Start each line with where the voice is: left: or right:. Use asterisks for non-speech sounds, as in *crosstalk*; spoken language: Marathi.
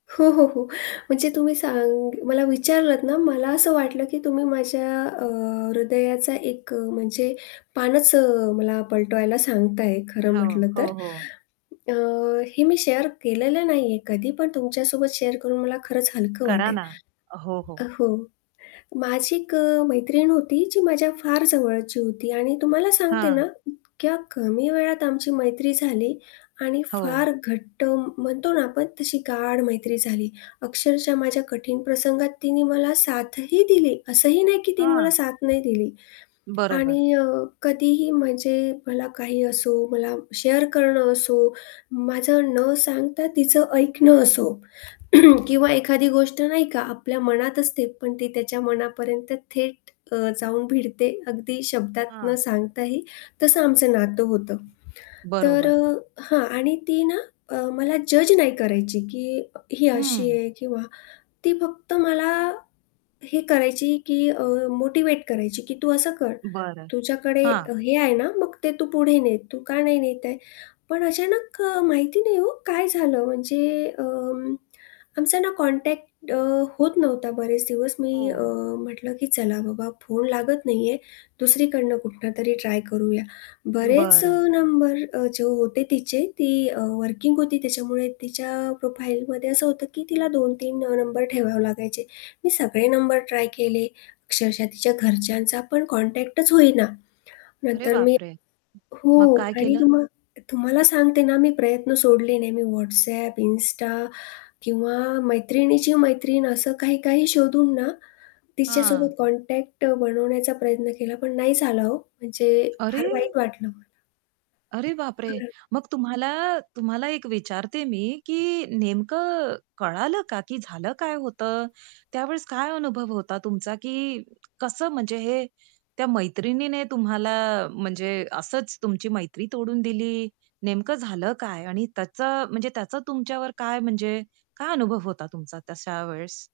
left: हो, हो, हो. म्हणजे तुम्ही सांग मला विचारलंत ना मला असं वाटलं की तुम्ही माझ्या अ, हृदयाचा एक अ, म्हणजे पानच अ, मला पलटवायला सांगताय, खरं
right: हो.
left: म्हटलं तर.
right: हो, हो.
left: अ, हे मी शेअर केलेलं नाही आहे कधी पण तुमच्यासोबत शेअर करून मला खरंच हलकं
right: करा
left: वाटेल
right: ना. हो, हो.
left: अ, हो, माझी एक अ, मैत्रीण होती जी माझ्या फार जवळची होती आणि तुम्हाला सांगते
right: हां.
left: ना इतक्या कमी वेळात आमची मैत्री झाली आणि
right: हो.
left: फार घट्ट म्ह म्हणतो ना आपण तशी गाढ मैत्री झाली, अक्षरशः माझ्या कठीण प्रसंगात तिनी मला साथही दिली, असंही नाही की तिने मला
right: हां.
left: साथ नाही दिली
right: बरोबर.
left: आणि अ, कधीही म्हणजे मला काही असो, मला शेअर करणं असो, माझं न सांगता तिचं ऐकणं असो *clears throat* किंवा एखादी गोष्ट, नाही का, आपल्या मनात असते, पण ती त्याच्या मनापर्यंत थेट अ, जाऊन भिडते अगदी शब्दात न
right: हां.
left: सांगताही, तसं आमचं नातं होतं. तर
right: बरोबर.
left: अ, हां आणि ती ना अ, मला जज नाही करायची, की ही अशी
right: हं.
left: आहे किंवा ती फक्त मला हे करायची की अ, मोटिव्हेट करायची, की "तू असं कर,
right: बरं,
left: तुझ्याकडे
right: हां.
left: अ, हे आहे ना, मग ते तू पुढे ने. तू का नाही नेता आहे?" पण अचानक माहिती नाही हो काय झालं? म्हणजे अं, आमचा ना अ, कॉन्टॅक्ट अ, होत नव्हता बरेच दिवस. मी अ,
right: हो.
left: म्हटलं, की चला बाबा फोन लागत नाही आहे दुसरीकडनं कुठूनतरी ट्राय करूया. बरेच अ,
right: बरं.
left: नंबर अ, जे होते तिचे ती अ, वर्किंग होती त्याच्यामुळे तिच्या प्रोफाईलमध्ये असं होतं की तिला 2-3 अ, नंबर ठेवावे लागायचे. मी सगळे नंबर ट्राय केले, अक्षरशः तिच्या घरच्यांचा पण कॉन्टॅक्टच होईना.
right: अरे
left: नंतर मी
right: बापरे!
left: हो
right: मग काय
left: आणि
right: केलं?
left: तुम्हा तुम्हाला सांगते ना मी प्रयत्न सोडले नाही मी WhatsApp, Insta किंवा मैत्रिणीची मैत्रीण असं काही-काही शोधून ना
right: हां.
left: तिच्यासोबत कॉन्टॅक्ट अ, बनवण्याचा प्रयत्न केला, पण नाही झाला हो. म्हणजे फार
right: अरे!
left: वाईट वाटलं मला.
right: अरे बापरे!
left: *unintelligible*
right: मग तुम्हाला तुम्हाला एक विचारते मी, की नेमकं कळालं का, की झालं काय होतं? त्यावेळेस काय अनुभव होता तुमचा, की कसं म्हणजे हे त्या मैत्रिणीने तुम्हाला म्हणजे असंच तुमची मैत्री तोडून दिली, नेमकं झालं काय? आणि त्याचं म्हणजे त्याचं तुमच्यावर काय म्हणजे काय अनुभव होता तुमचा तशा वेळेस?